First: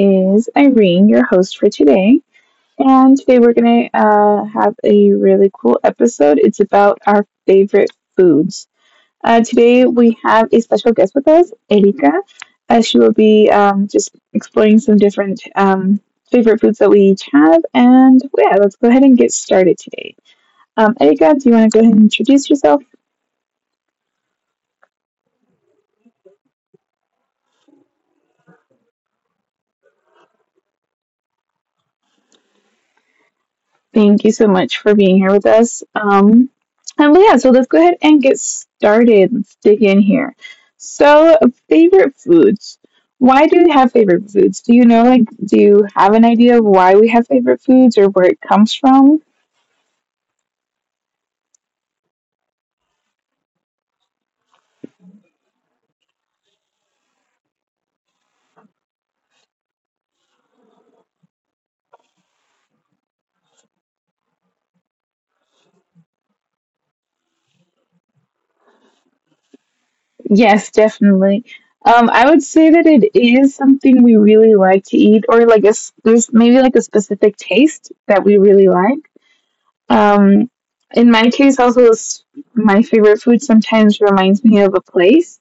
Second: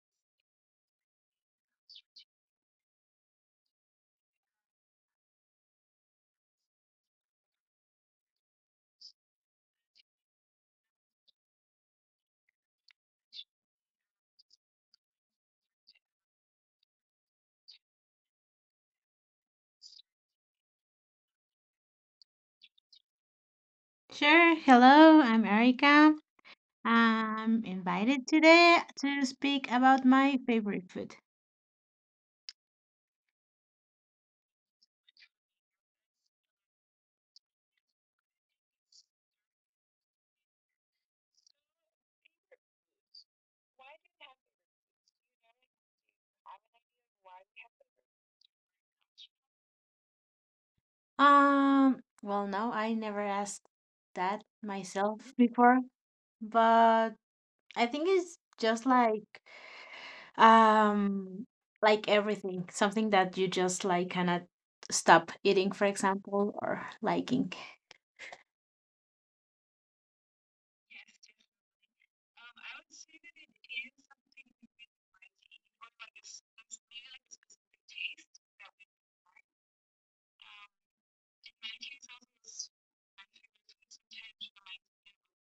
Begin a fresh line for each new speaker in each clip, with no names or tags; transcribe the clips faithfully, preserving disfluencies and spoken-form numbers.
is Irene, your host for today. And today we're going to uh, have a really cool episode. It's about our favorite foods. Uh, today we have a special guest with us, Erika. Uh, she will be um, just exploring some different um, favorite foods that we each have. And yeah, let's go ahead and get started today. Um, Erika, do you want to go ahead and introduce yourself?
Sure. Hello, I'm Erica. I'm invited today to speak about my favorite food.
Thank you so much for being here with us. Um, and yeah, so let's go ahead and get started. Let's dig in here. So, favorite foods. Why do we have favorite foods? Do you know, like, do you have an idea of why we have favorite foods or where it comes from?
Um, well, no, I never asked that myself before, but I think it's just like um like everything, something that you just like cannot stop eating, for example, or liking.
Yes, definitely. Um, I would say that it is something we really like to eat, or like a s- there's maybe like a specific taste that we really like. Um, in my case, also, s- my favorite food sometimes reminds me of a place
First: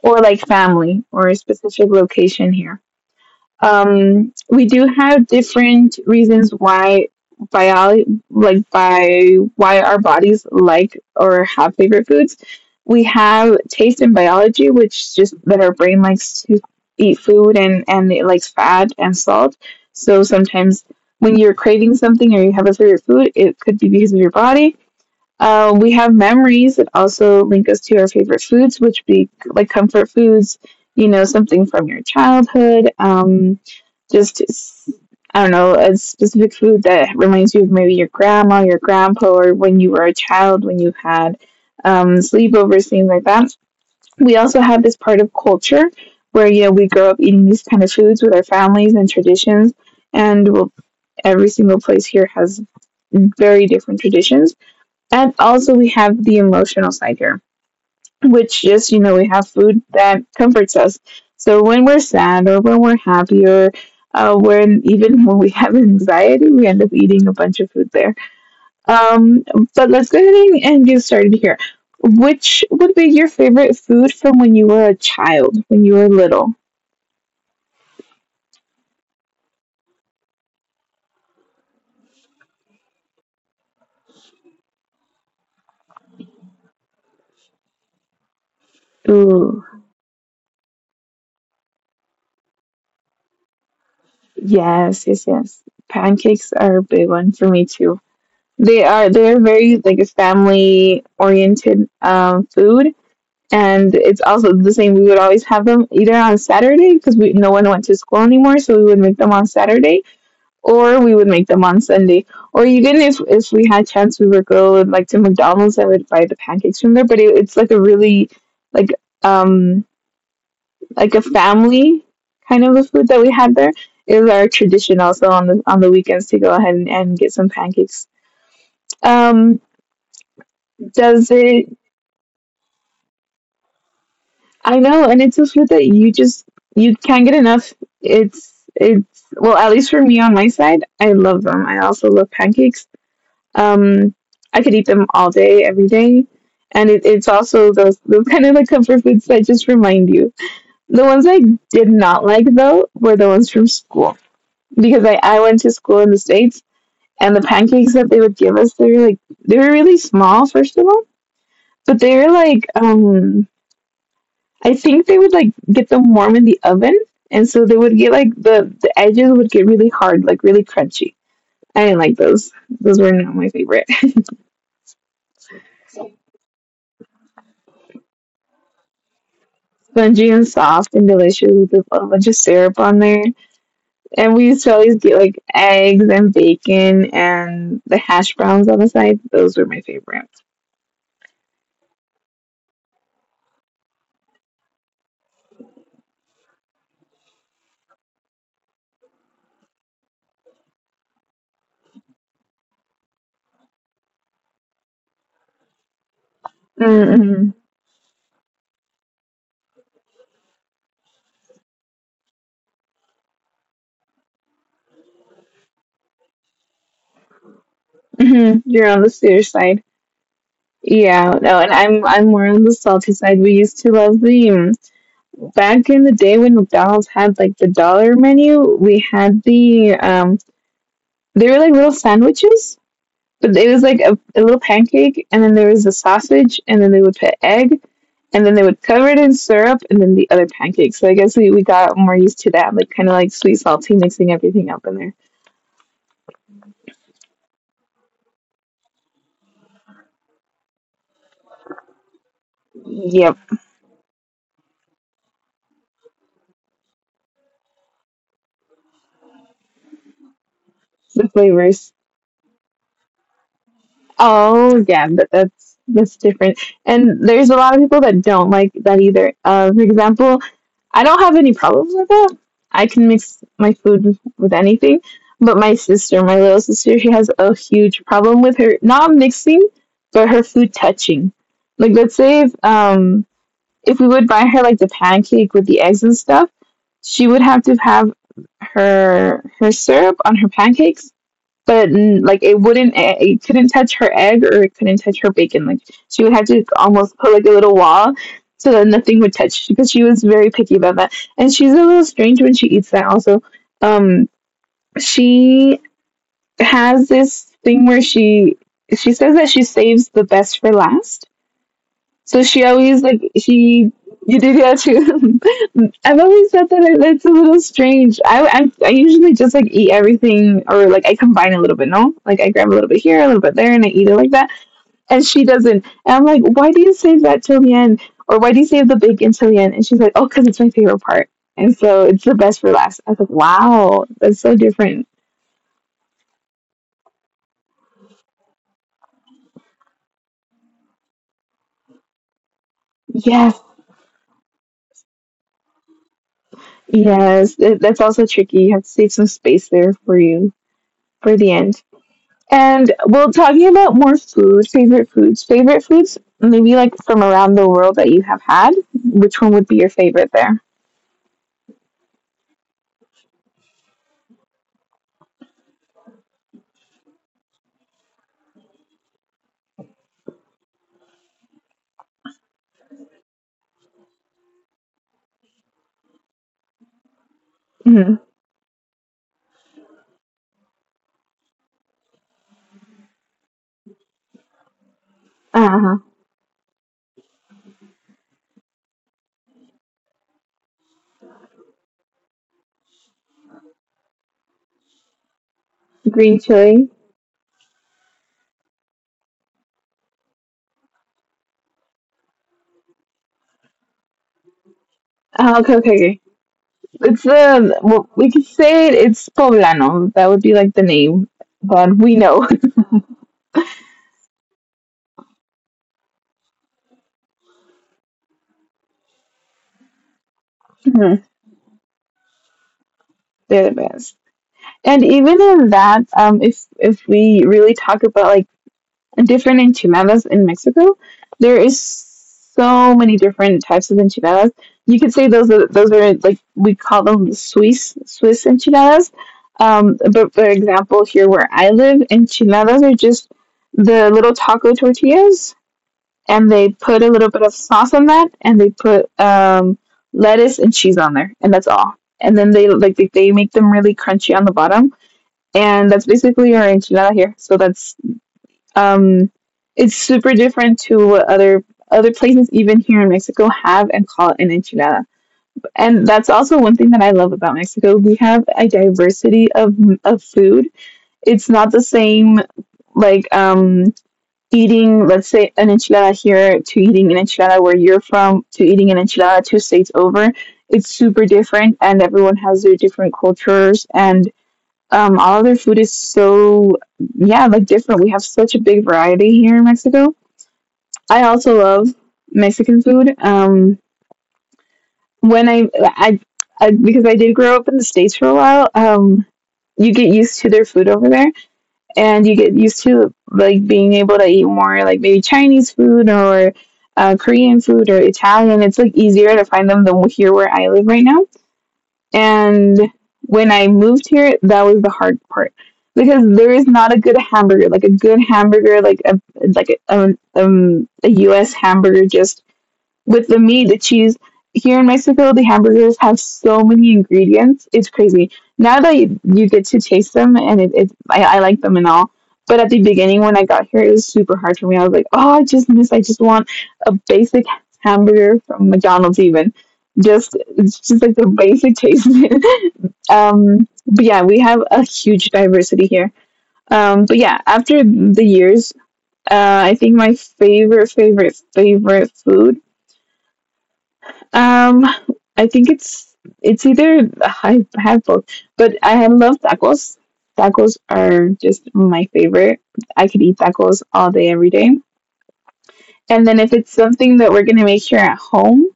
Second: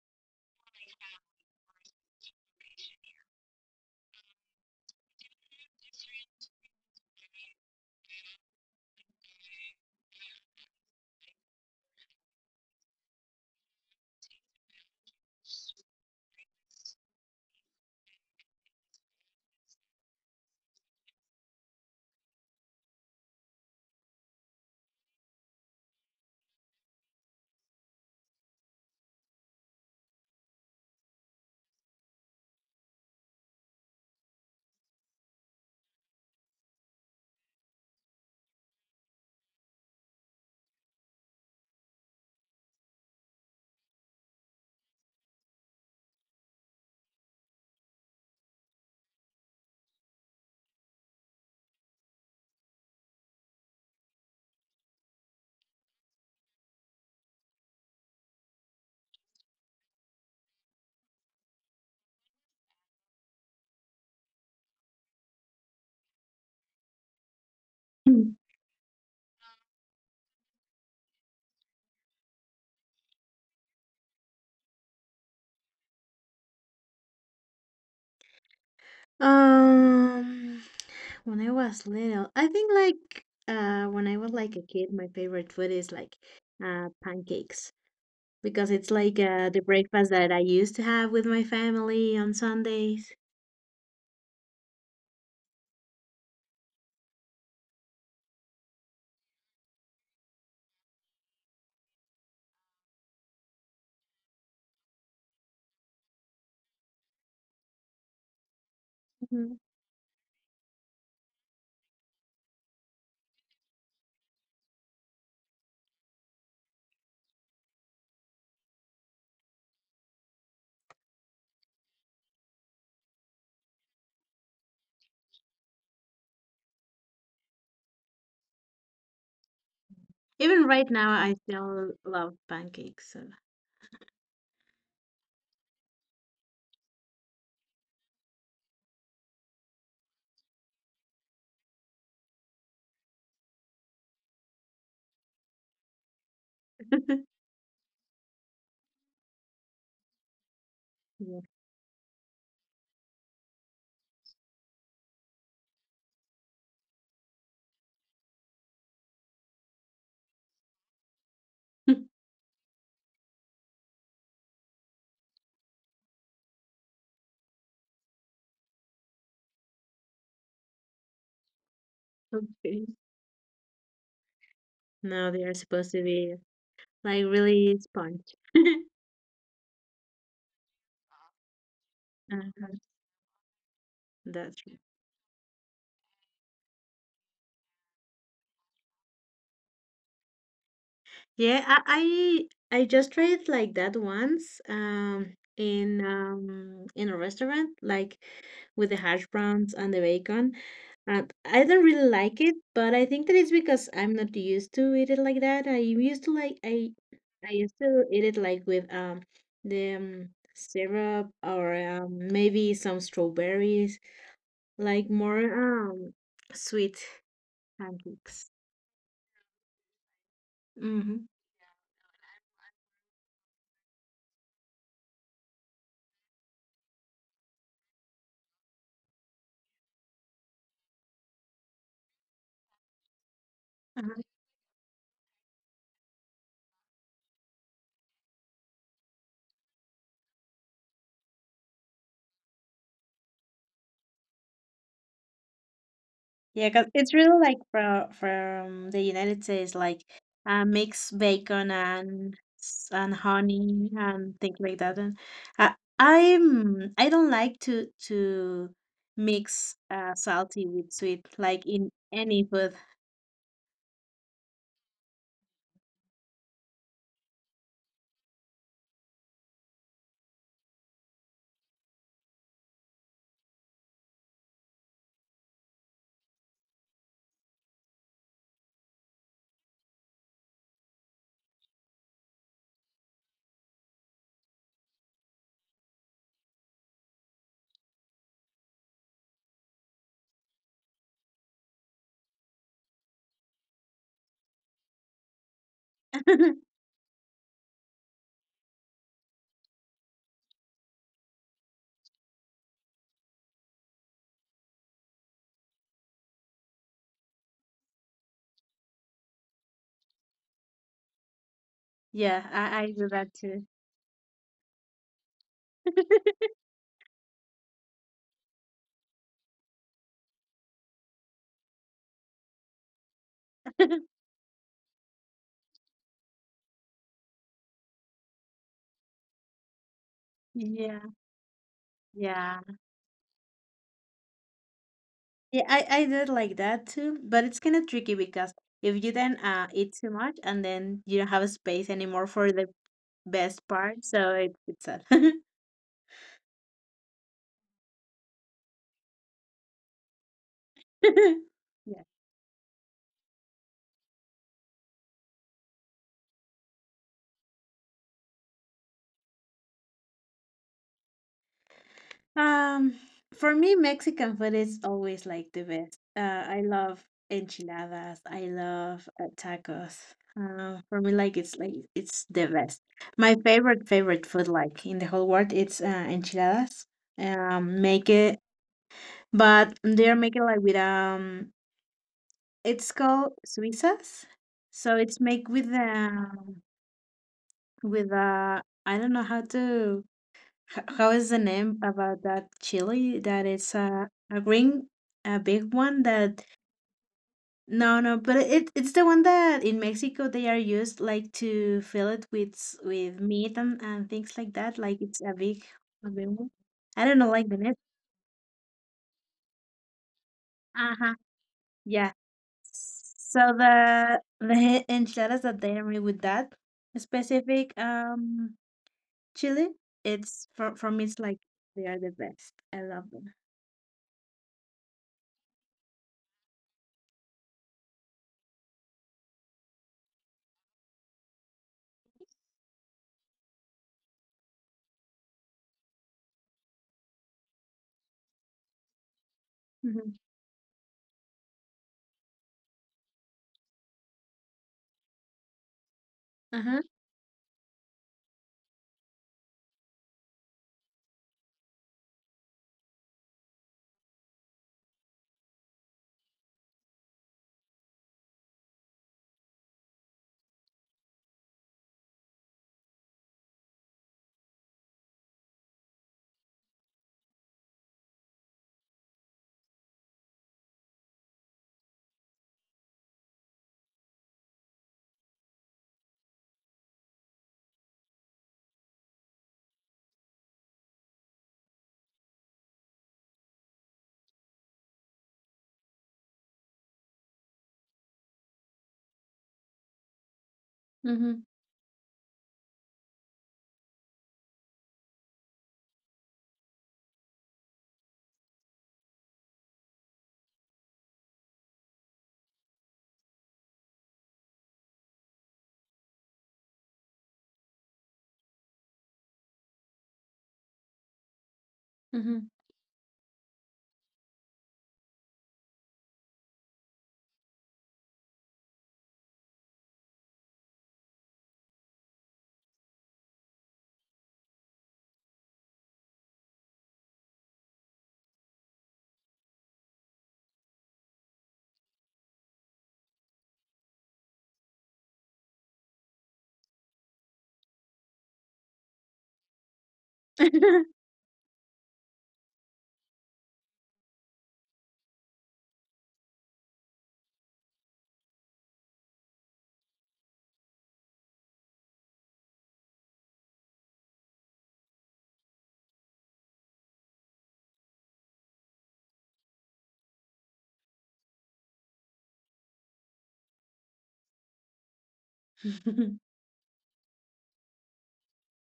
or like family or a specific location here. um, we do have different reasons why, biology, like by why our bodies like or have favorite foods. We have taste and biology, which just that our brain likes to eat food, and and it likes fat and salt. So sometimes when you're craving something or you have a favorite food, it could be because of your body. uh, we have memories that also link us to our favorite foods, which be like comfort foods, you know, something from your childhood. Um, just, s- I don't know, a specific food that reminds you of maybe your grandma, your grandpa, or when you were a child, when you had um, sleepovers, things like that. We also have this part of culture where, you know, we grow up eating these kind of foods with our families and traditions. And we'll, every single place here has very different traditions. And also we have the emotional side here, which just, you know, we have food that comforts us. So when we're sad or when we're happy or uh, when even when we have anxiety, we end up eating a bunch of food there. Um, but let's go ahead and and get started here. Which would be your favorite food from when you were a child, when you were little?
Um, when I was little, I think like uh when I was like a kid, my favorite food is like uh pancakes because it's like uh the
Ooh,
breakfast that I used to have with my family on Sundays.
yes, yes, yes. Pancakes are a big one for me too. They are they're very like a family oriented um, food, and it's also the same. We would always have them either on Saturday because we, no one went to school anymore, so we would make them on
Mhm.
Saturday, or we would make them on Sunday, or even if if we had chance, we would go like to McDonald's and would buy the pancakes from there. But it, it's like a really like um like a family kind of a food that we had there. It was our tradition also on the on the weekends to go ahead and, and get some pancakes. Um,
Even right now,
does
I
it
still love pancakes. So.
I know, and it's this food that you just you can't get enough. It's it's well, at least for me on my side, I love them. I also love pancakes. Um, I could eat them all day, every day, and it, it's also those those kind of like comfort foods that just remind you. The ones I
Yeah.
did not like though were the ones from school because I I went to school in the States, and the pancakes that they would give us, they were like, they were really small first of all, but they were like um I think they would like get them warm in the oven, and so they would get like the the edges would get really hard, like really crunchy. I didn't like those.
Okay.
Those were not my favorite.
No, they are supposed to be like really sponge.
Spongy and soft and delicious with a bunch of syrup
Uh-huh.
on there. And we used to
That's
always get like eggs and bacon and the hash browns on the side. Those were my favorite.
Yeah, I I, I just tried like that once um in um in a restaurant like with the hash browns and the bacon. And I don't really like it, but I think that it's because I'm not used to eat it like that. I used to like I
Mm-hmm.
I used to eat it like with um the um, syrup or um, maybe some strawberries, like more um sweet
Mm-hmm.
pancakes.
You're on the sweeter side. Yeah,
Mm-hmm.
no, and I'm I'm more on the salty side. We used to love the um, back in the day when McDonald's had like the dollar menu, we had the um they were like little sandwiches, but it was like a,
Uh-huh.
a little pancake, and then there was a sausage, and then they would put egg, and then they would cover it in syrup and then the other pancake. So I guess we, we got more used to that, like kinda like sweet salty mixing everything up in there.
Yeah, cause it's really like from from the United States, like uh, mixed bacon and s- and
Yep.
honey and things like that. And I I'm I don't like to to mix uh, salty with
The
sweet, like
flavors.
in any food.
Oh yeah, that, that's that's different. And there's a lot of people that don't like that either. Uh, for example, I don't have any problems with that. I can mix my food with anything. But my sister, my little sister, she has a huge problem with her not mixing, but her food touching. Like let's say if um if we would buy her like the pancake with the eggs and stuff, she would have to have her her syrup on her pancakes, but mm, like it wouldn't, it it couldn't touch her egg or it couldn't touch her bacon. Like she would have to almost put like a little wall so that nothing would touch, because she was very picky about that, and she's a little strange when she eats that also. Um she has this thing where she she says that she saves the best for last. So
Yeah,
she
I,
always
I
like,
do that too.
she, you did that too. I've always thought that it- that's a little strange. I, I I usually just like eat everything, or like I combine a little bit. No, like I grab a little bit here, a little bit there, and I eat it like that. And she doesn't. And I'm like, why do you save that till the end, or why do you save the bacon till the end? And she's like, oh, because it's my favorite
Yeah,
part, and so it's the best for
yeah,
last. I was like, wow, that's so different.
yeah. I I did like that too, but it's kind of tricky because if you then uh eat too much and then you don't have a space anymore for the
Yes,
best part, so it, it's sad.
yes. That- that's also tricky. You have to save some space there for you for the end.
Yeah.
And well, talking about more food, favorite foods, favorite foods, maybe like from around the world that you have had, which one would be your favorite there?
Um, for me, Mexican food is always like the best. Uh, I love enchiladas. I love uh, tacos. Uh, for me, like it's like it's the best. My favorite favorite food, like in the whole world, it's uh, enchiladas. Um,
Hmm.
make it, but they're making like with um, it's called suizas. So it's made with
Uh-huh.
um with uh, I don't know how to H- how is the name about that chili that it's a, a green a big one
Green
that
chili.
no no but it it's the one that in Mexico they are used like to fill it with s- with meat and, and things like that like it's a
Uh,
big
okay, okay,
a
okay.
big one. I don't
It's
know like the name.
the, well, we could say it, it's poblano. That would be like the
Uh-huh.
name, but we
Yeah.
know.
So the the enchiladas that they are made with that specific um chili it's for for me it's
Hmm,
like they are the best. I love them.
they're the best. And even in that, um, if if we really talk about like different enchiladas in Mexico, there is so many different types of enchiladas. You could say those are, those are like, we call them the Swiss Swiss enchiladas. Um,
Mhm.
but for example, here where I live, enchiladas are just the little taco tortillas, and they
Uh-huh.
put a little bit of sauce on that, and they put um, lettuce and cheese on there, and that's all. And then they like they, they make them really crunchy on the bottom, and that's basically our enchilada here. So that's um, it's super different to what other, other places, even here in Mexico, have and call an enchilada. And that's also one thing that I love about Mexico. We have a diversity of of food. It's not the same like um, eating, let's say, an enchilada here to eating an enchilada where you're from to eating an enchilada two states over. It's super different, and everyone has their different cultures, and um, all of their food is so, yeah, like different. We have such a big variety here in Mexico. I
Mm-hmm.
also love Mexican food. Um, when I, I, I, because I did grow up in the States for a while, um, you get used to their food over there, and you get used to like being able to eat more like maybe Chinese food or uh, Korean food or Italian. It's like easier to find them than here where I live right now. And when I moved here, that was the hard part because there is not a good hamburger, like a good hamburger, like a like a, um, um, a U S hamburger, just with the meat, the cheese. Here in Mexico, the hamburgers have so many ingredients. It's crazy. Now that you, you get to taste them, and it, it I, I like them and all. But at the beginning, when I got here, it was super hard for me. I was like, oh, I just miss, I just want a basic hamburger from McDonald's, even. Just, it's just like the basic taste. um, but yeah, we have a huge diversity here. Um, but yeah, after the years, uh, I think my favorite, favorite, favorite food, um, I think it's it's either, I have both, but I love tacos. Tacos are just my favorite. I could eat tacos all day, every day. And then if it's something that we're gonna make here at home,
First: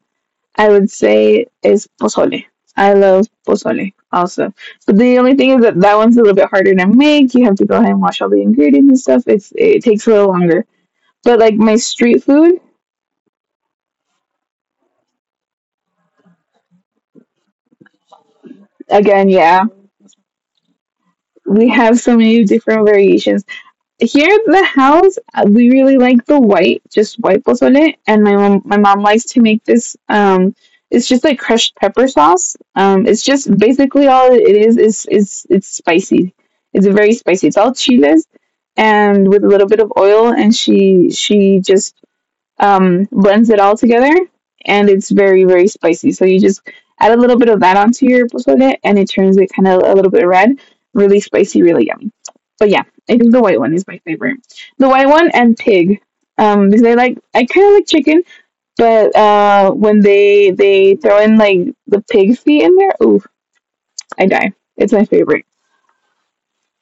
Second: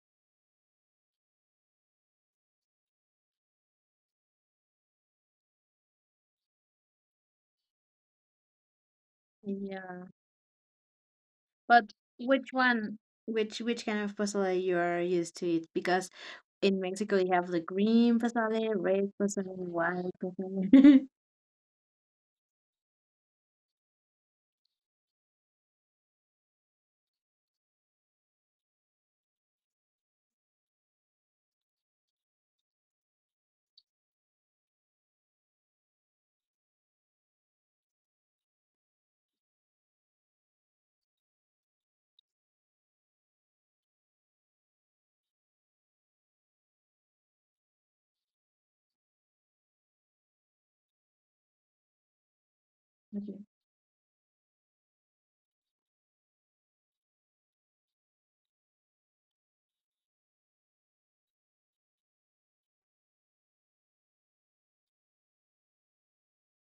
I would say is pozole. I love pozole also. But the only thing is that that one's a little bit harder to make. You have to go ahead and wash all the ingredients and stuff. It's it takes
Yeah.
a little longer. But like my
But
street
which
food,
one, which which kind of pozole you are used to eat? Because in Mexico you have the green pozole, red
again, yeah,
pozole, white pozole.
we have so many different variations here at the house, uh, we really like the white, just white pozole, and my mom, my mom likes to make this. Um, it's just like crushed pepper sauce. Um, it's just basically all it is is is it's spicy. It's very spicy. It's all chiles, and with a little bit of oil, and she she just um, blends it all together, and it's very very spicy. So you just add a little bit of that onto your pozole, and it turns it kind of a little bit red, really spicy, really yummy. But yeah, I think the
Okay.
white one is my favorite. The white one and pig, um, because I like I kind of like chicken, but uh, when they they throw in like the pig feet in there, ooh, I die. It's my favorite.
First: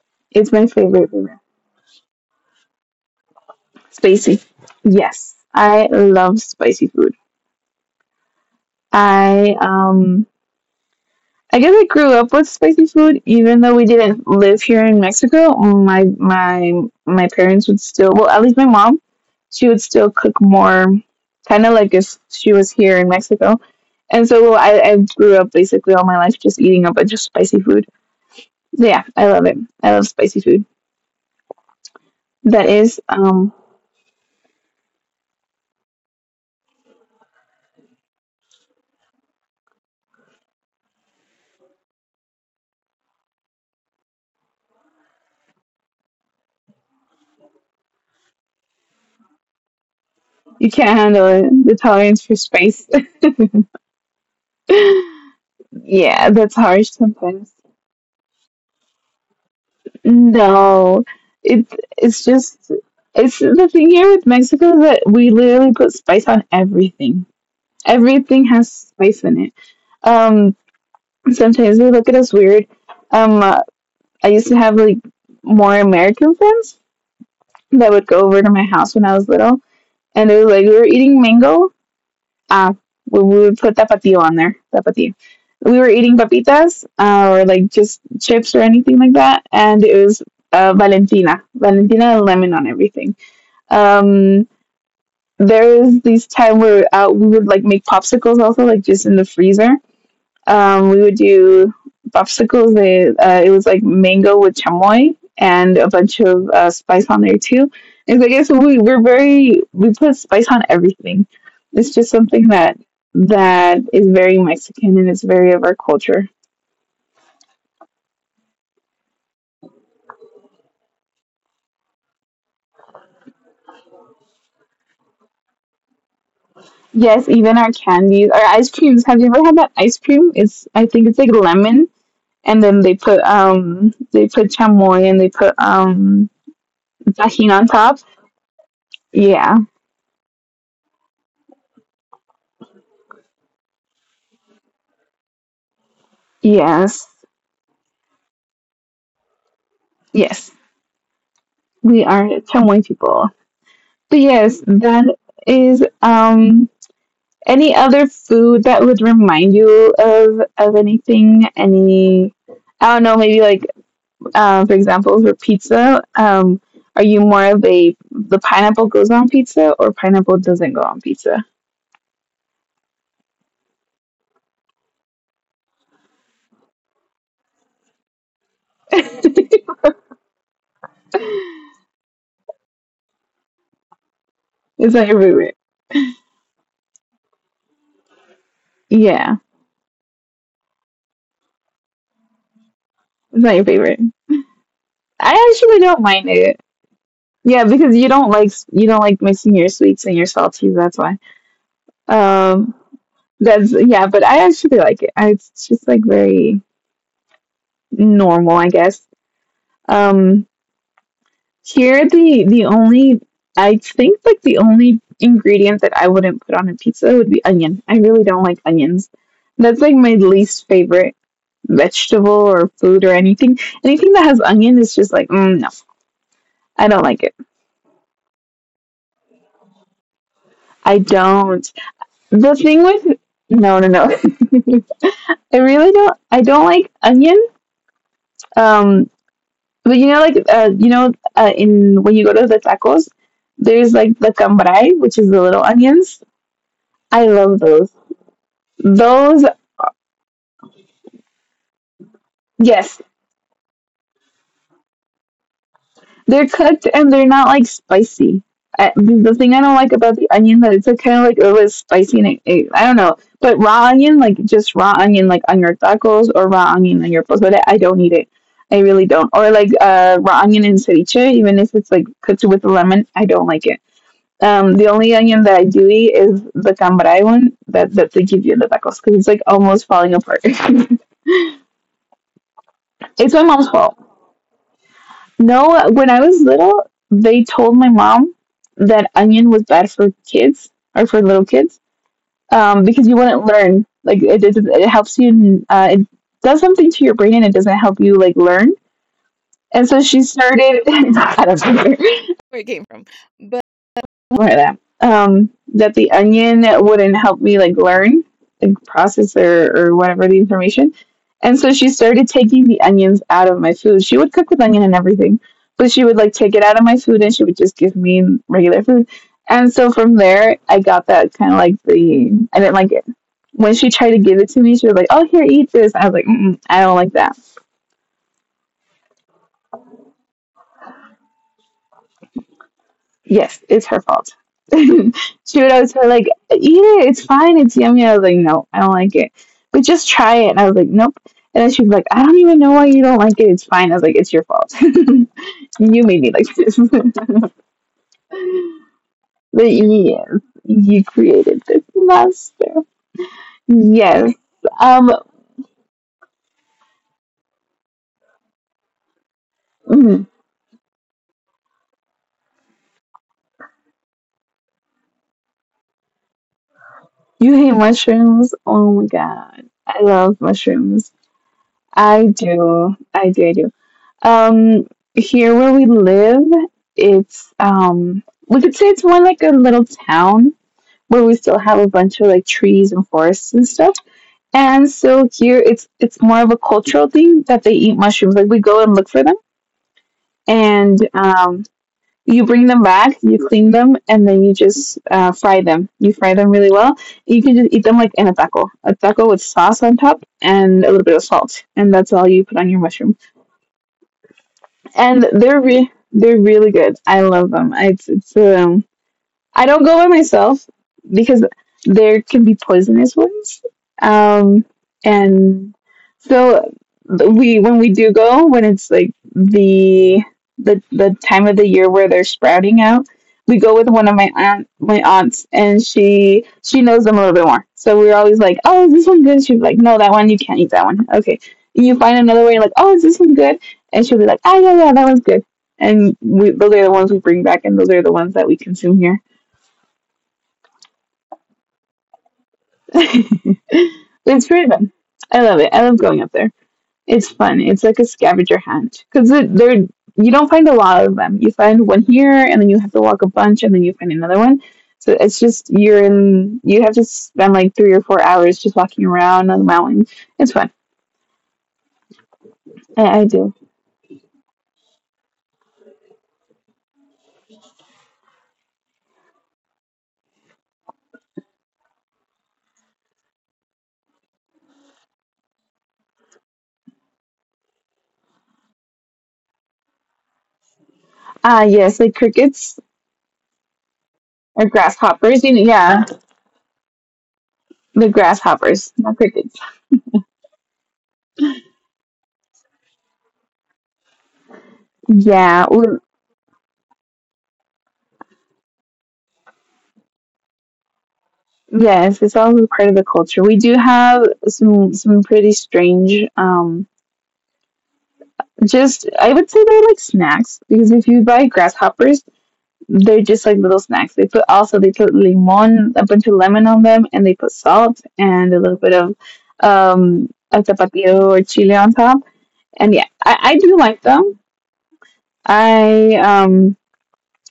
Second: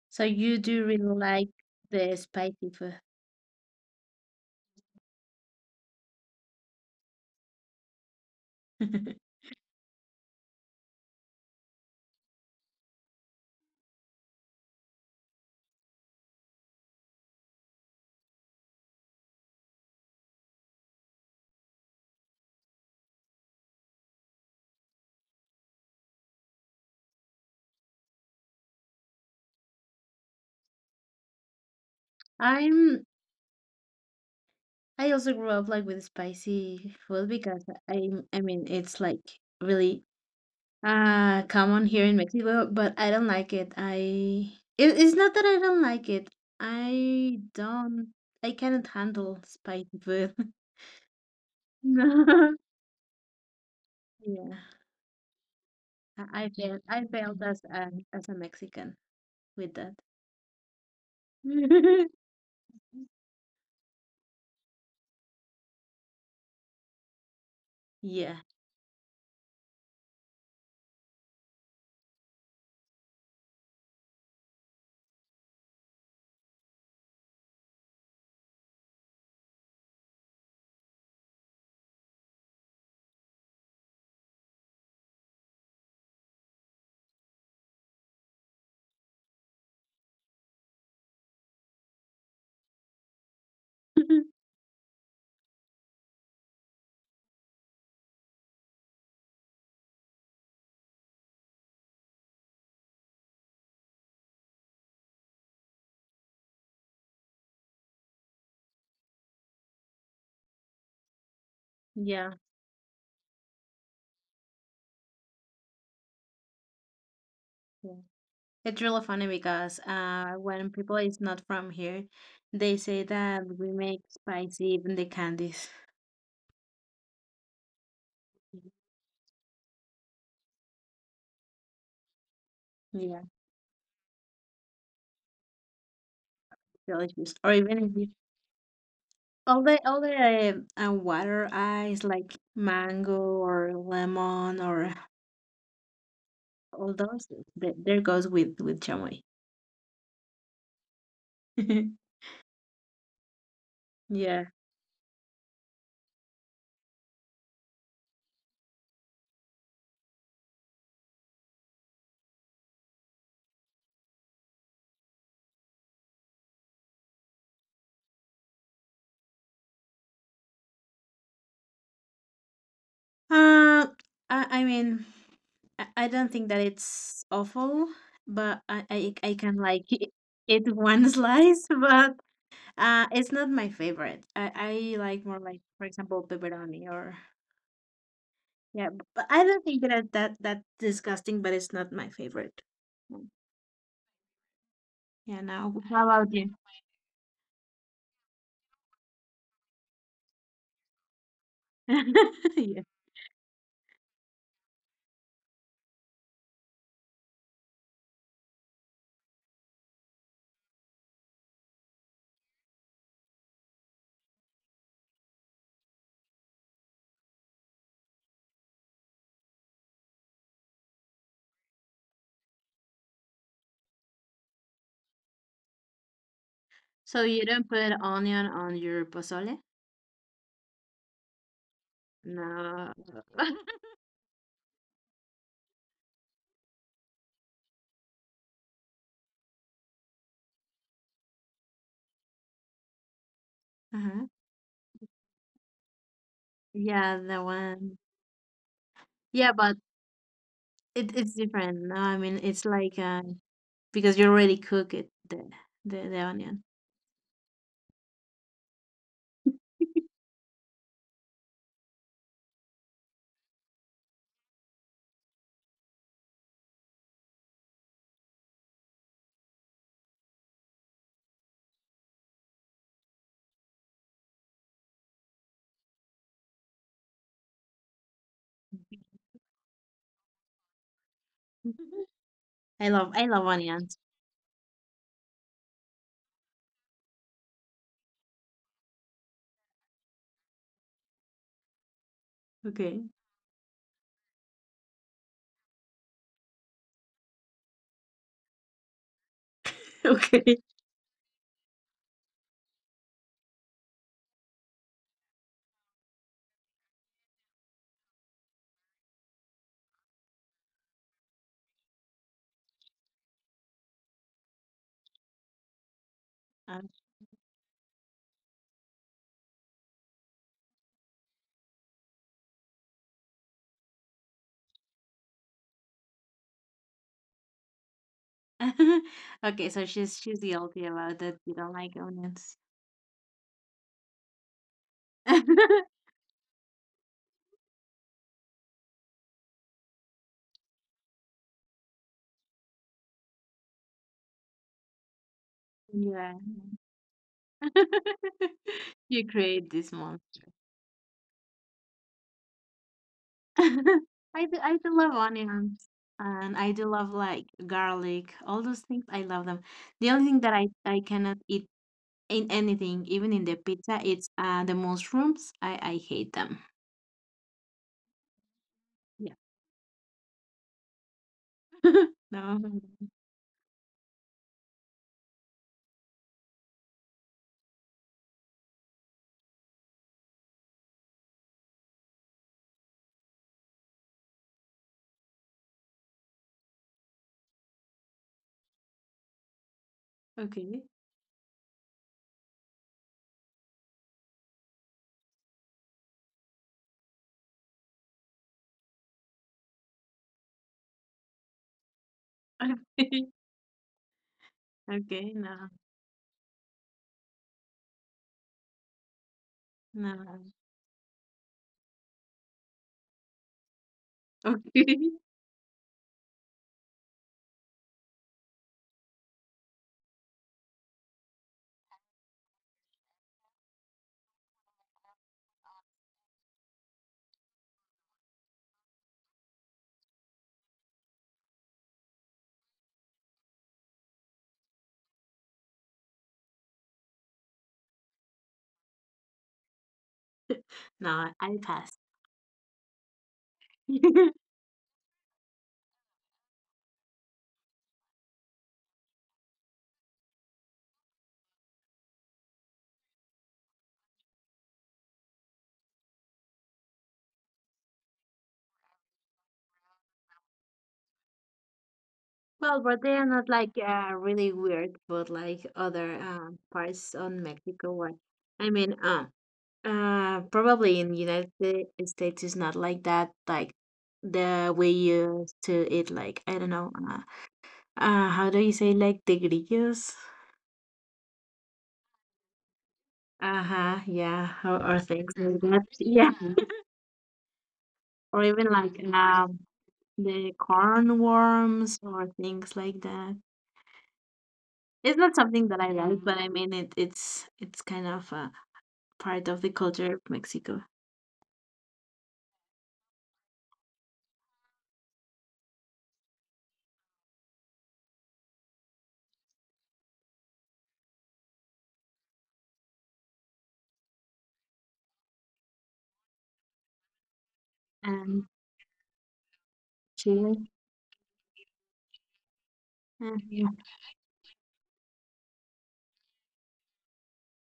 So
It's
you
my
do really
favorite. Favorite.
like the spicy food.
Spicy. Yes, I love spicy food. I um I guess I grew up with spicy food, even though we didn't live here in Mexico. My my my parents would still, well, at least my mom, she would still cook more, kind of like if she was here in Mexico. And so I, I grew up basically all my life just eating a bunch of spicy food. So yeah, I love it. I love spicy food. That is,
I'm
um,
I also grew up like with spicy food because I I mean it's like really uh common here in Mexico, but I don't like it. I it, it's not that I don't like it. I don't I cannot handle spicy food.
you can't handle it. The tolerance for
No.
spice.
Yeah.
Yeah,
I, I
that's
failed
harsh
I failed
sometimes.
as a as a Mexican with that.
No, it's it's just it's the thing here with Mexico is that we literally put spice on everything.
Yeah.
Everything has spice in it. Um, Sometimes they look at us weird. Um, uh, I used to have like more American friends that would go over to my house when I was little, and it was like we were eating mango, uh, we would put tapatio on there. Tapatio. We were eating papitas uh, or like just chips or anything like that, and it was uh, Valentina, Valentina and lemon on everything. Um, there was this time where uh, we would like make popsicles also, like just in the freezer, um, we would do popsicles. They, uh, it was like mango with chamoy and a bunch of uh, spice on there too. And so I guess we we're very we put spice on everything. It's just
Yeah.
something that that is very Mexican and it's very of our culture.
Yeah. It's really funny because uh when people is not from here, they say that we make spicy even the candies.
Yes, even our candies, our ice creams. Have you ever had that ice cream? It's I think it's like lemon, and then they
Yeah,
put um they put chamoy and they put um
delicious. Or
tahini on
even
top.
if
Yeah.
All the all the uh, um, water ice like mango or lemon or all
Yes.
those th- there goes with with chamoy.
Yes. We are Chamoy people. But
Yeah.
yes, that is um any other food that would remind you of of anything, any I don't know, maybe like uh, for example for pizza, um are you more of a the pineapple goes on pizza or pineapple doesn't go on pizza?
Uh, I, I mean, I, I don't think that it's awful, but I I, I can like eat one slice, but uh, it's not my favorite. I, I
Is that
like
your
more like
favorite?
for example pepperoni or yeah, b- but I
Yeah,
don't think that that that's disgusting, but it's not my favorite. Mm.
it's not your favorite.
Yeah.
I
Now,
actually
how
don't
about
mind
you?
it. Yeah, because you don't like you don't like mixing your sweets and your salties. That's why.
Yeah.
Um, That's yeah, but I actually like it. I, it's just like very normal, I guess. Um, Here the the only I think like the only ingredient that I wouldn't put on a pizza would be onion. I really don't like onions. That's like my least favorite vegetable or food or anything. Anything that has onion is just like mm, no, I don't
So
like it.
you don't put onion on your pozole?
I don't. The thing
No.
with no, no, no. I really don't. I don't like onion. Um, But you know, like uh, you know, uh, in when you go to the tacos, there's like
Uh-huh.
the cambray, which is the little onions.
Yeah,
I
the
love
one.
those.
Yeah,
Those,
but it, it's different. No, I mean it's like
yes,
uh Because you already cook it, the the the
they're
onion.
cooked and they're not like spicy. I, the thing I don't like about the onion that it's like kind of like it was spicy and it, it, I don't know. But raw onion, like just raw onion, like on your tacos or raw onion on your pozole, I don't need it. I really don't. Or like uh, raw onion in ceviche, even if it's like cooked with lemon, I don't like it. Um, the only onion that I do eat is the cambrai one that, that they give you in the tacos because it's like almost falling apart. It's
I love I love
my mom's
onions.
fault. No, when I was little, they told my mom that onion was bad for kids or for little kids um,
Okay.
because you wouldn't learn. Like it, it, it helps you. Uh, it does something to your brain and it doesn't help you like learn. And so she
Okay.
started. I don't know. Where it came from. Right that. Um, that the onion wouldn't help me like learn, like process or, or whatever the information. And so she started taking the onions out of my food. She would cook with onion and everything, but she would like
Um,
take it out of my food and she would just give me regular food. And so from there, I got that kind of like the I didn't like it. When she tried to give it to me, she was like, "Oh, here, eat this." I was like, mm-mm, "I don't like that."
okay, so she's she's guilty about that. You don't like onions.
Yes, it's her fault. She would always be like, "Eat it, it's fine, it's yummy." I was like, "No, I don't like it." But just try it, and I was like, "Nope." And then she'd be like, "I don't even know why you don't like it. It's fine." I was like, "It's your fault. You
Yeah.
made me like this."
You create
But
this month.
yes, you created this monster.
I
Yes.
do I do love
Um,
onions and I do love like garlic, all those things. I love them. The only
mm,
thing that I I cannot eat in anything, even in the pizza, it's uh the mushrooms. I I hate them.
you hate mushrooms? Oh my
Yeah.
god, I love mushrooms. I
No.
do. I do. I do. Um, Here where we live, it's um, we could say it's more like a little town where we still have a bunch of like trees and forests and stuff. And so here, it's it's more of a cultural thing that they eat mushrooms. Like we go and look for them,
Okay.
and um, you bring them back, you clean them, and then you just uh, fry them. You fry them really well. You can just eat them like in a taco, a taco with sauce on top and a little bit of salt, and that's all you put on your mushroom.
Okay. Okay.
And
No.
they're re- they're really good. I love them. It's it's um I don't go by
No.
myself because there can be poisonous ones. Um,
Okay.
and so we when we do go, when it's like the the the time of the year where they're sprouting out, we go with one of my aunt my aunts, and she she knows them a little bit more. So we're always like, oh, is this one good? She's like, no, that one you can't eat that one. Okay, and you find another way, you're like, oh, is this one good? And she'll be like, ah, yeah, yeah, that one's good. And we, those are the ones we bring back, and those are the ones that we consume here.
No, I pass.
It's pretty fun. I love it. I love going up there. It's fun. It's like a scavenger hunt because they're you don't find a lot of them. You find one here, and then you have to walk a bunch, and then you find another one. So it's just you're in. You have to spend like three or four hours just walking around on the mountain. It's fun.
Well, but they are
I, I
not
do.
like uh, really weird, but like other um, parts on Mexico. What I mean, um, uh, probably in United Sta- States is not like that. Like the way you used to eat, like I don't know, uh, uh, how do you say, like the grillos?
Ah, yes, like crickets
Uh huh. Yeah.
or
Or, or things
grasshoppers.
like
You know,
that.
yeah,
Yeah.
the
Or even like
grasshoppers, not
um
crickets.
the corn worms or things like that. It's not something
Yeah,
that I like, but I mean it it's it's kind of a part of the culture of Mexico.
yes, it's also part of the culture. We do have some some pretty strange um just I would say they're like snacks because if you buy grasshoppers, they're just like little snacks. They put also they put limon, a bunch of lemon on them and they put salt
And
and a little bit of um
Chile.
a tapatio or chili on top. And yeah,
Uh,
I, I
yeah.
do like them. I um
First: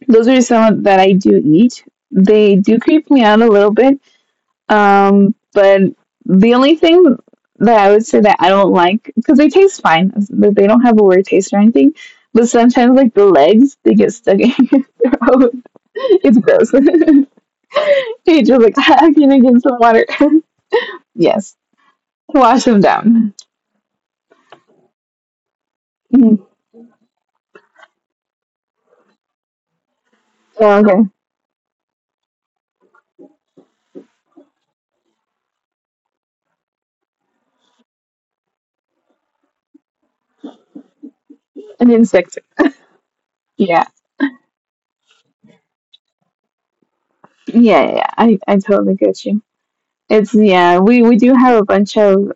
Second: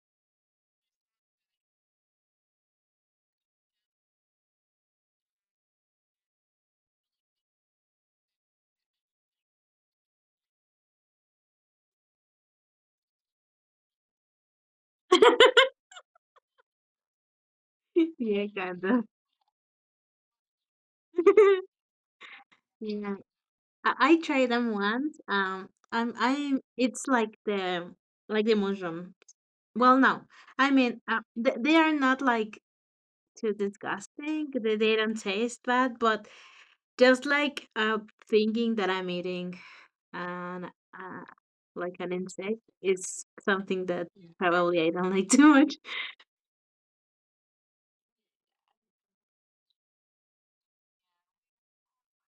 those are some that I do eat. They do creep me out a little bit. Um, but the only thing that I would say that I don't like because they taste fine, but they don't have a weird taste or anything. But sometimes, like the legs, they get stuck in your throat. It's gross. You
Yeah,
just like
kind of.
hacking get some water. Yes, to wash them
Yeah.
down.
I, I tried them once. Um I'm
Mhm.
I it's like the like the mushroom. Well no. I
Oh,
mean
okay,
uh, they, they are not like too disgusting. They, they don't taste bad, but just like uh thinking that I'm eating And uh,
an
like an
insect.
insect is something
Yeah,
that probably I don't like too much.
yeah, yeah. Yeah. I I totally get you. It's yeah. We we do have a bunch of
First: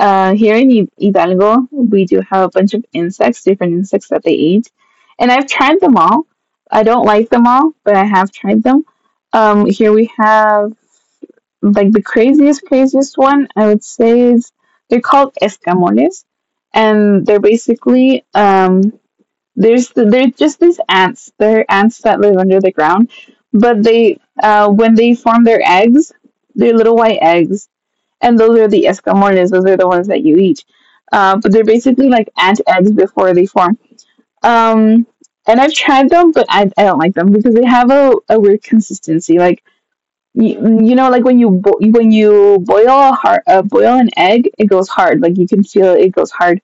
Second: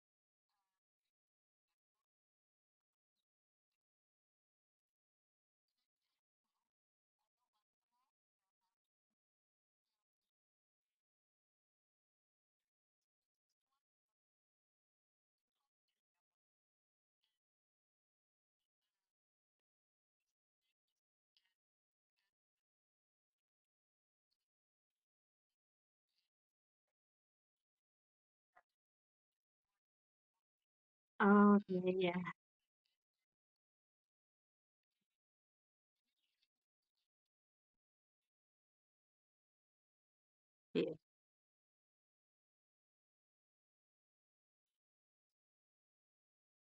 Uh, here in Hi- Hidalgo, we do have a bunch of insects, different insects that they eat. And I've tried them all. I don't like them all, but I have tried them. Um, here we have like the craziest, craziest one I would say is they're called escamoles, and they're basically um, there's the, they're just these ants. They're ants that live under the ground, but they uh, when they form their eggs, they're little white eggs, and those are the escamoles. Those are the ones that you eat. Uh, but
Oh,
they're
okay,
basically
yeah,
like ant eggs before they form. Um, and I've tried them, but I, I don't like them because they have a, a weird consistency. Like you,
yeah,
you know, like when you bo- when you boil a hard, uh, boil an egg, it goes hard. Like you can feel it goes hard.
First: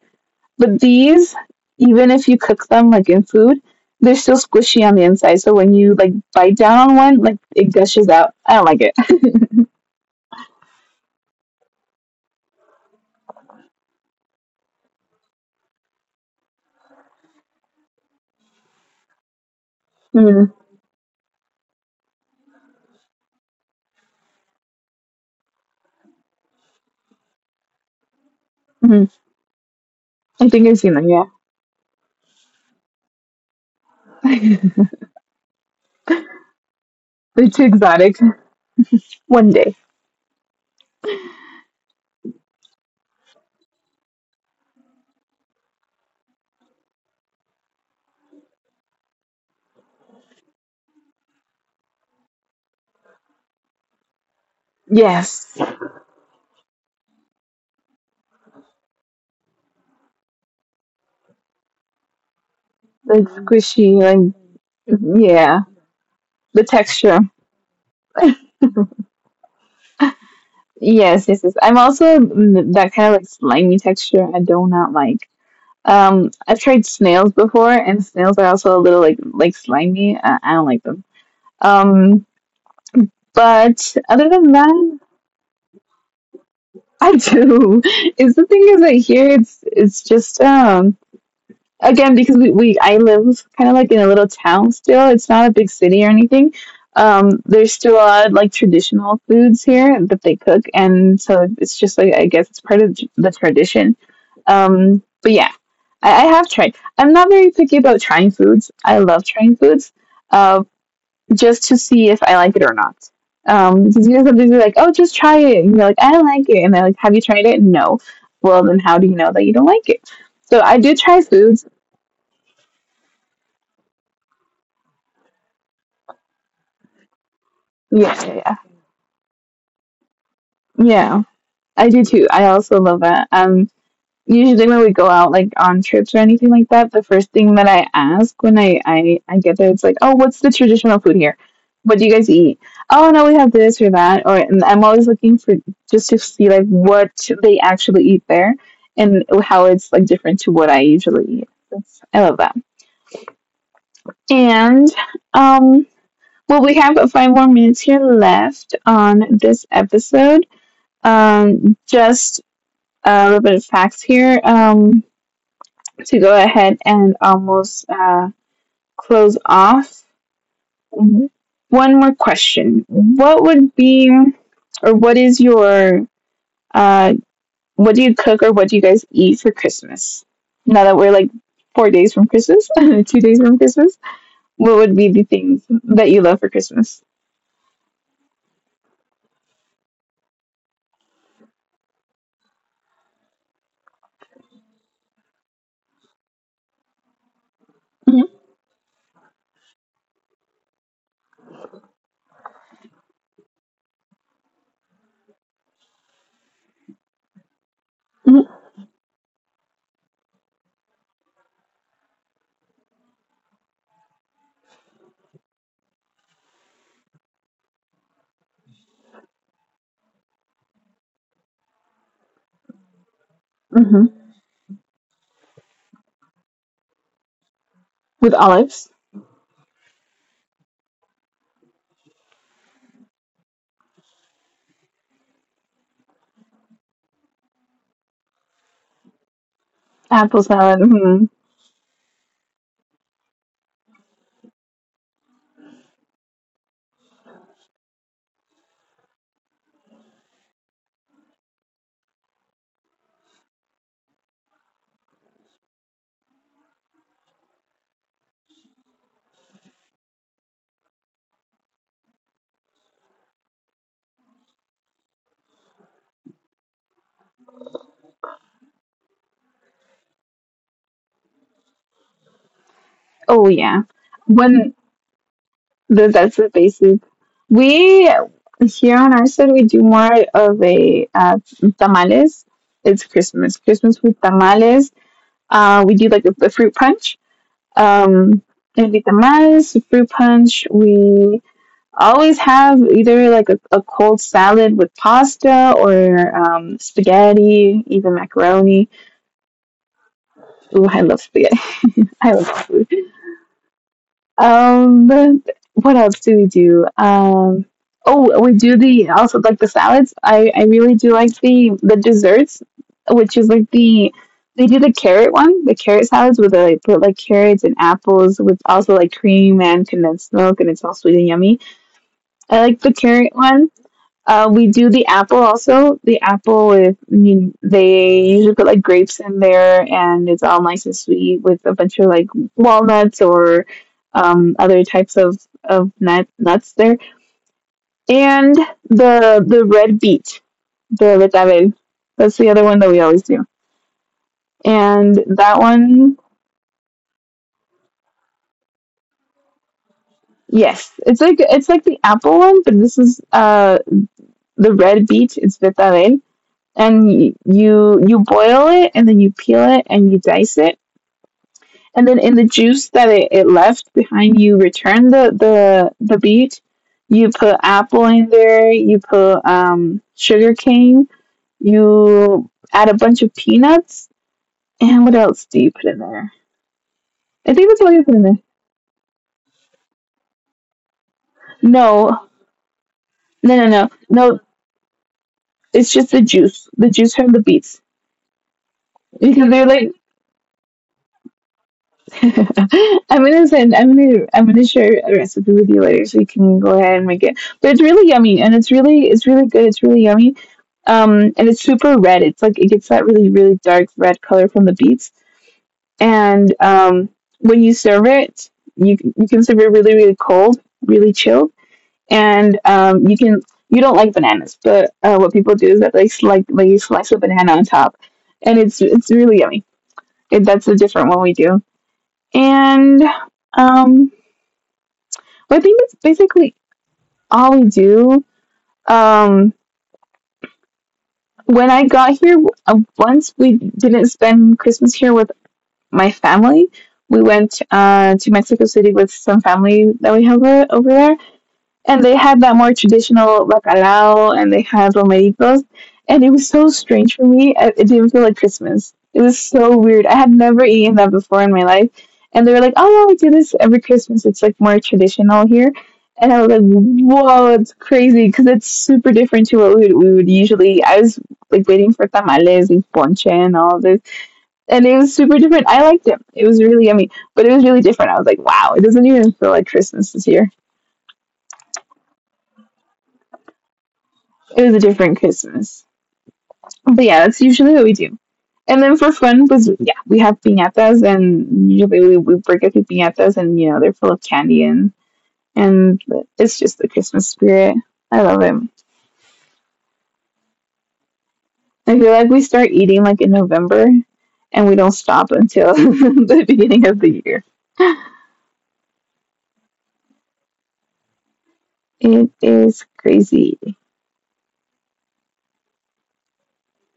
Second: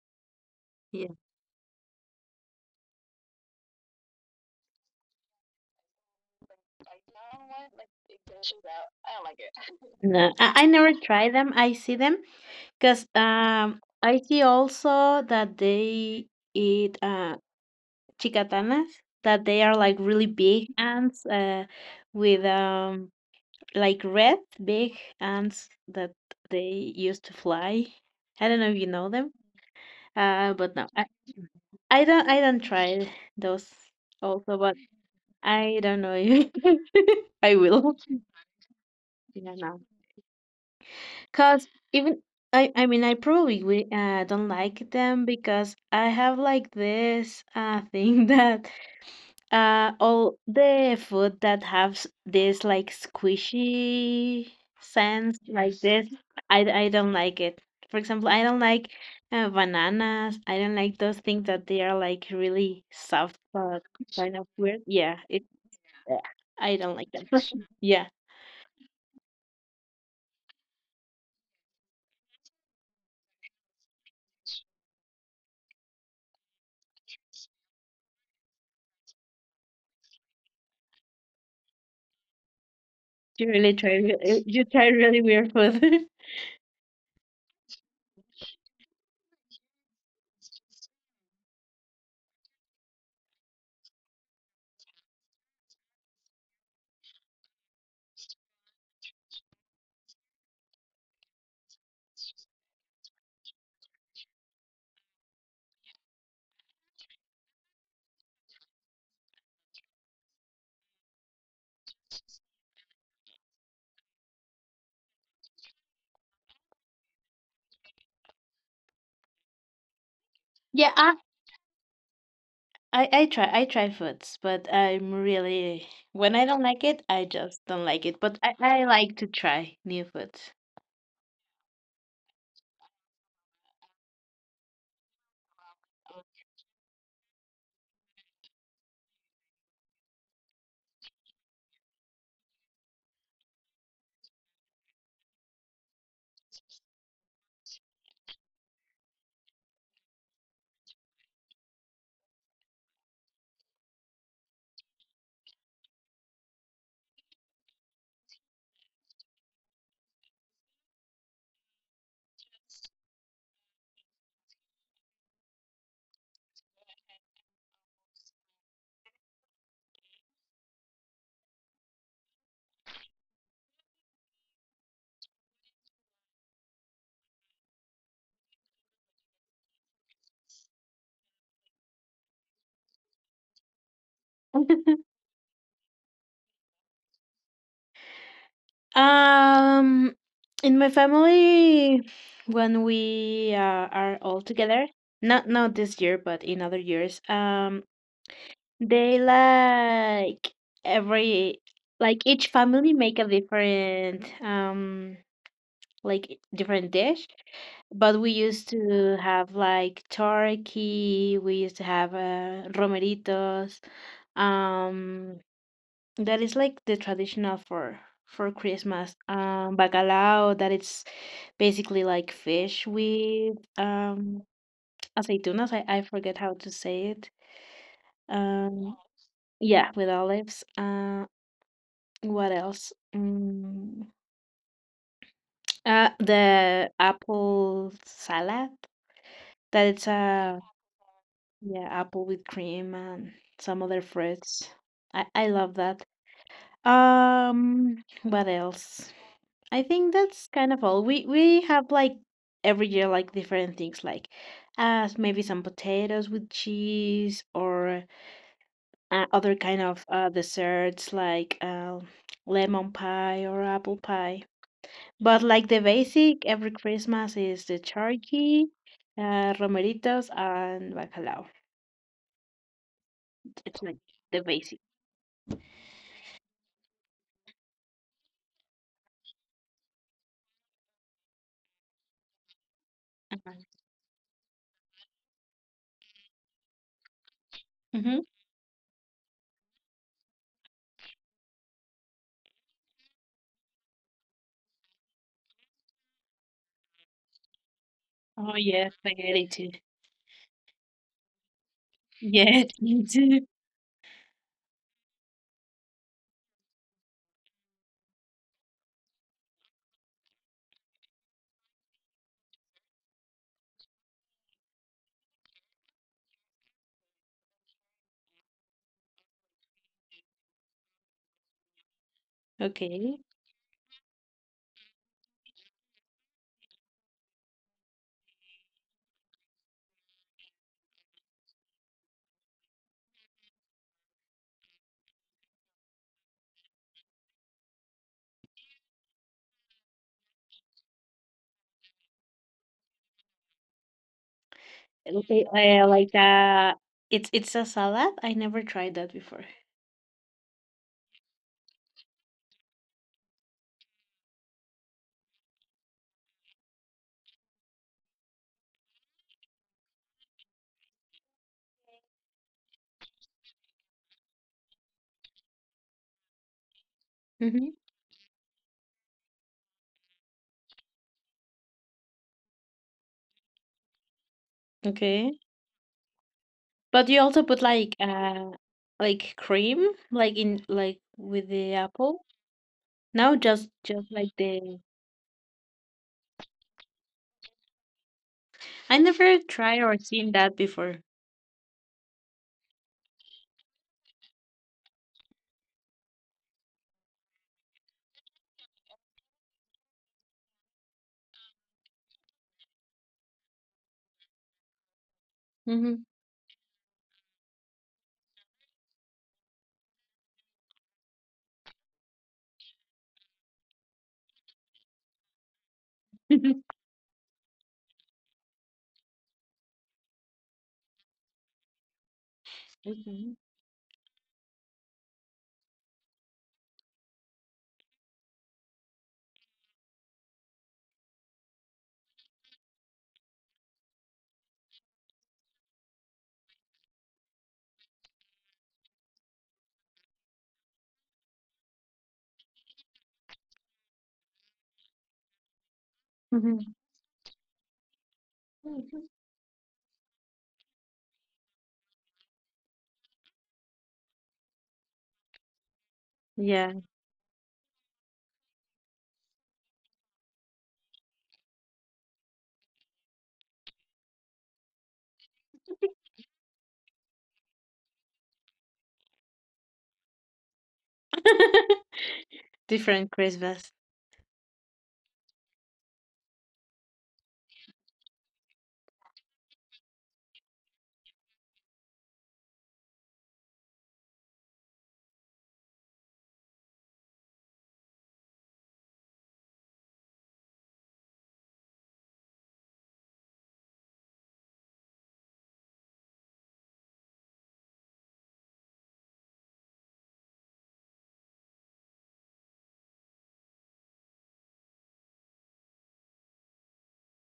But
yeah.
these, even if you cook them like in food, they're still squishy on the inside. So when you like bite down on one, like it gushes out. I don't like it.
No, I, I never try them. I see them because um, I see also that they eat uh, chicatanas, that they are like really
Mm-hmm.
big ants uh, with um, like red big ants that they use to fly. I don't know if you know them.
I
Uh,
think
but
I've
no,
seen
I,
them.
I don't, I don't try those
Yeah.
also, but I don't know if I
It's
will.
exotic. One
Yeah,
day.
no, cause even I, I mean, I probably will, uh, don't like them because I have like this uh thing that Uh, all the food that has this like squishy sense
Yes.
like this, I, I don't like it. For example, I don't like uh, bananas. I don't like those things that they are like really
The
soft but
squishy, like,
kind of weird. Yeah, it.
yeah.
uh,
The
I don't like
texture.
that. Yeah,
Yes, yes, yes. I'm also mm, that kind of like slimy texture I do not like. Um, I've tried snails before, and snails are also a little like like slimy. I, I don't like them. Um,
you really try.
but
re-
other
uh,
than
You try
that,
really weird food.
I do. It's the thing is that here it's it's just um again because we, we I live kind of like in a little town still. It's not a big city or anything. Um, there's still a lot of like traditional foods here that they cook, and so it's just like I guess it's part of the tradition. Um, but yeah, I, I have tried. I'm not very picky about trying foods. I love trying foods, uh, just to see if I like it or not. Um, because you know sometimes you're like, oh, just try it, and you're like, I like it, and they're like, have you tried it? No. Well, then how do you know that you don't like it? So I
Yeah,
do
I,
try foods.
I I try I try foods, but I'm really when I don't like it, I just don't like
Yeah,
it.
yeah,
But I,
yeah.
I like to try new foods.
Yeah, I do too. I also love that. Um, usually when we go out like on trips or anything like that, the first thing that I ask when I I, I get there, it's like, oh, what's the traditional food here? What do you guys eat? Oh no, we have this or that. Or, and I'm always looking for just to see like what they actually eat there and how it's like different to what I usually eat. That's, I love that. And um, well, we have five more minutes here left on this episode, um, just a little bit of facts here, um, to go ahead and almost uh, close off. Mhm. One more question: what would be, or what is your, uh, what do you cook, or what do you guys eat for Christmas? Now that we're like four days from Christmas, two days from Christmas, what would be the things that you love for Christmas?
um, in my family, when we uh, are all together, not not this year, but in other years, um, they like every like each family make a different um like different dish. But we
Hmm.
used to have like turkey. We used to have uh, romeritos. um That is like the traditional for for Christmas. Um, bacalao, that it's basically like fish with
Hmm.
um aceitunas. I, I forget how to say it.
With olives,
Um, yeah, with olives. Uh, what else? Mm, uh, the apple salad. That it's
apple
a
salad. Mhm.
yeah apple with cream and some other fruits. I I love that. Um, what else? I think that's kind of all. We we have like every year like different things like uh maybe some potatoes with cheese or uh, other kind of uh desserts like uh, lemon pie or apple pie. But like the basic every Christmas is the turkey, uh romeritos and bacalao.
Oh yeah.
It's like the
When
basic.
Th- That's the basic. We Here on our side we do more of a uh, tamales. It's Christmas, Christmas with tamales. Uh, we do like a, a fruit punch.
Mhm.
Um, it'd be tamales, fruit punch. We always have either like a, a cold salad with pasta or um, spaghetti, even
Oh
macaroni.
yes, spaghetti too.
Ooh, I love spaghetti. I love
Yes,
spaghetti.
me too.
Um, what else do we do? Um, oh, we do the also like the salads. I I really do like the the desserts, which is like the they do the carrot one, the carrot salads with like put like carrots and apples with also like cream and condensed milk, and it's all sweet and yummy. I like the
Okay.
carrot one. Uh, we do the apple also. The apple with, I mean, they usually put like grapes in there, and it's all nice and sweet with a bunch of like walnuts or um, other types of of nut, nuts there. And the the red beet, the betabel. That's the other one that we always do. And
Okay,
that
uh, like
one,
a it's it's a salad. I never tried that before.
yes, it's like it's like the apple one, but this is uh the red beet. It's betabel, and y- you you boil it, and then you peel it, and you dice it, and then in the juice that it, it left behind you return the the the beet. You put
Mhm.
apple in there. You put um sugar cane. You add a bunch of peanuts. And what
Okay.
else do you put in there?
But you also
I
put
think that's all
like
you put in there.
uh like cream like in like with the apple?
No.
No,
No, no,
just
no,
just like
no,
the
it's just the juice, the juice from the beets,
I never
because they're
tried
like.
or seen that before.
I'm gonna send. I'm gonna. I'm gonna share a recipe with you later, so you can go ahead and make it. But it's really yummy, and it's really, it's really, good. It's really yummy. Um, and it's super red. It's like it gets that really, really dark red color from the beets.
Mhm.
And um, when you serve it, you you can serve it really, really cold, really chilled. And um, you can. You don't like bananas, but uh, what people do is that they like they slice a banana on top, and it's it's really yummy. It, that's a different one we do, and
Okay.
um, I think that's basically all we do. Um, when I got here, uh, once we didn't spend Christmas here with my family. We went uh, to Mexico City with some family that we have o- over there, and they had that more traditional bacalao, and they had romeritos, and it was so
Mhm.
strange for me. I- it didn't feel like Christmas. It was so weird. I had never eaten that before in my life. And they were like, oh yeah, we do this every Christmas, it's like more traditional here. And I was like,
Yeah.
whoa, it's crazy because it's super different to what we would, we would usually. I was like waiting for tamales and ponche and all this. And it was super different. I liked it. It was really yummy, but it was really different. I was like, wow, it doesn't even feel like Christmas this year.
Different Christmas.
It was a different Christmas. But yeah, that's usually what we do. And then for fun was, yeah, we have piñatas, and usually we, we break up the piñatas, and you know they're full of candy, and and it's just the Christmas spirit. I love it. I feel like we start eating like in November, and we don't stop until the beginning of the year. It is crazy.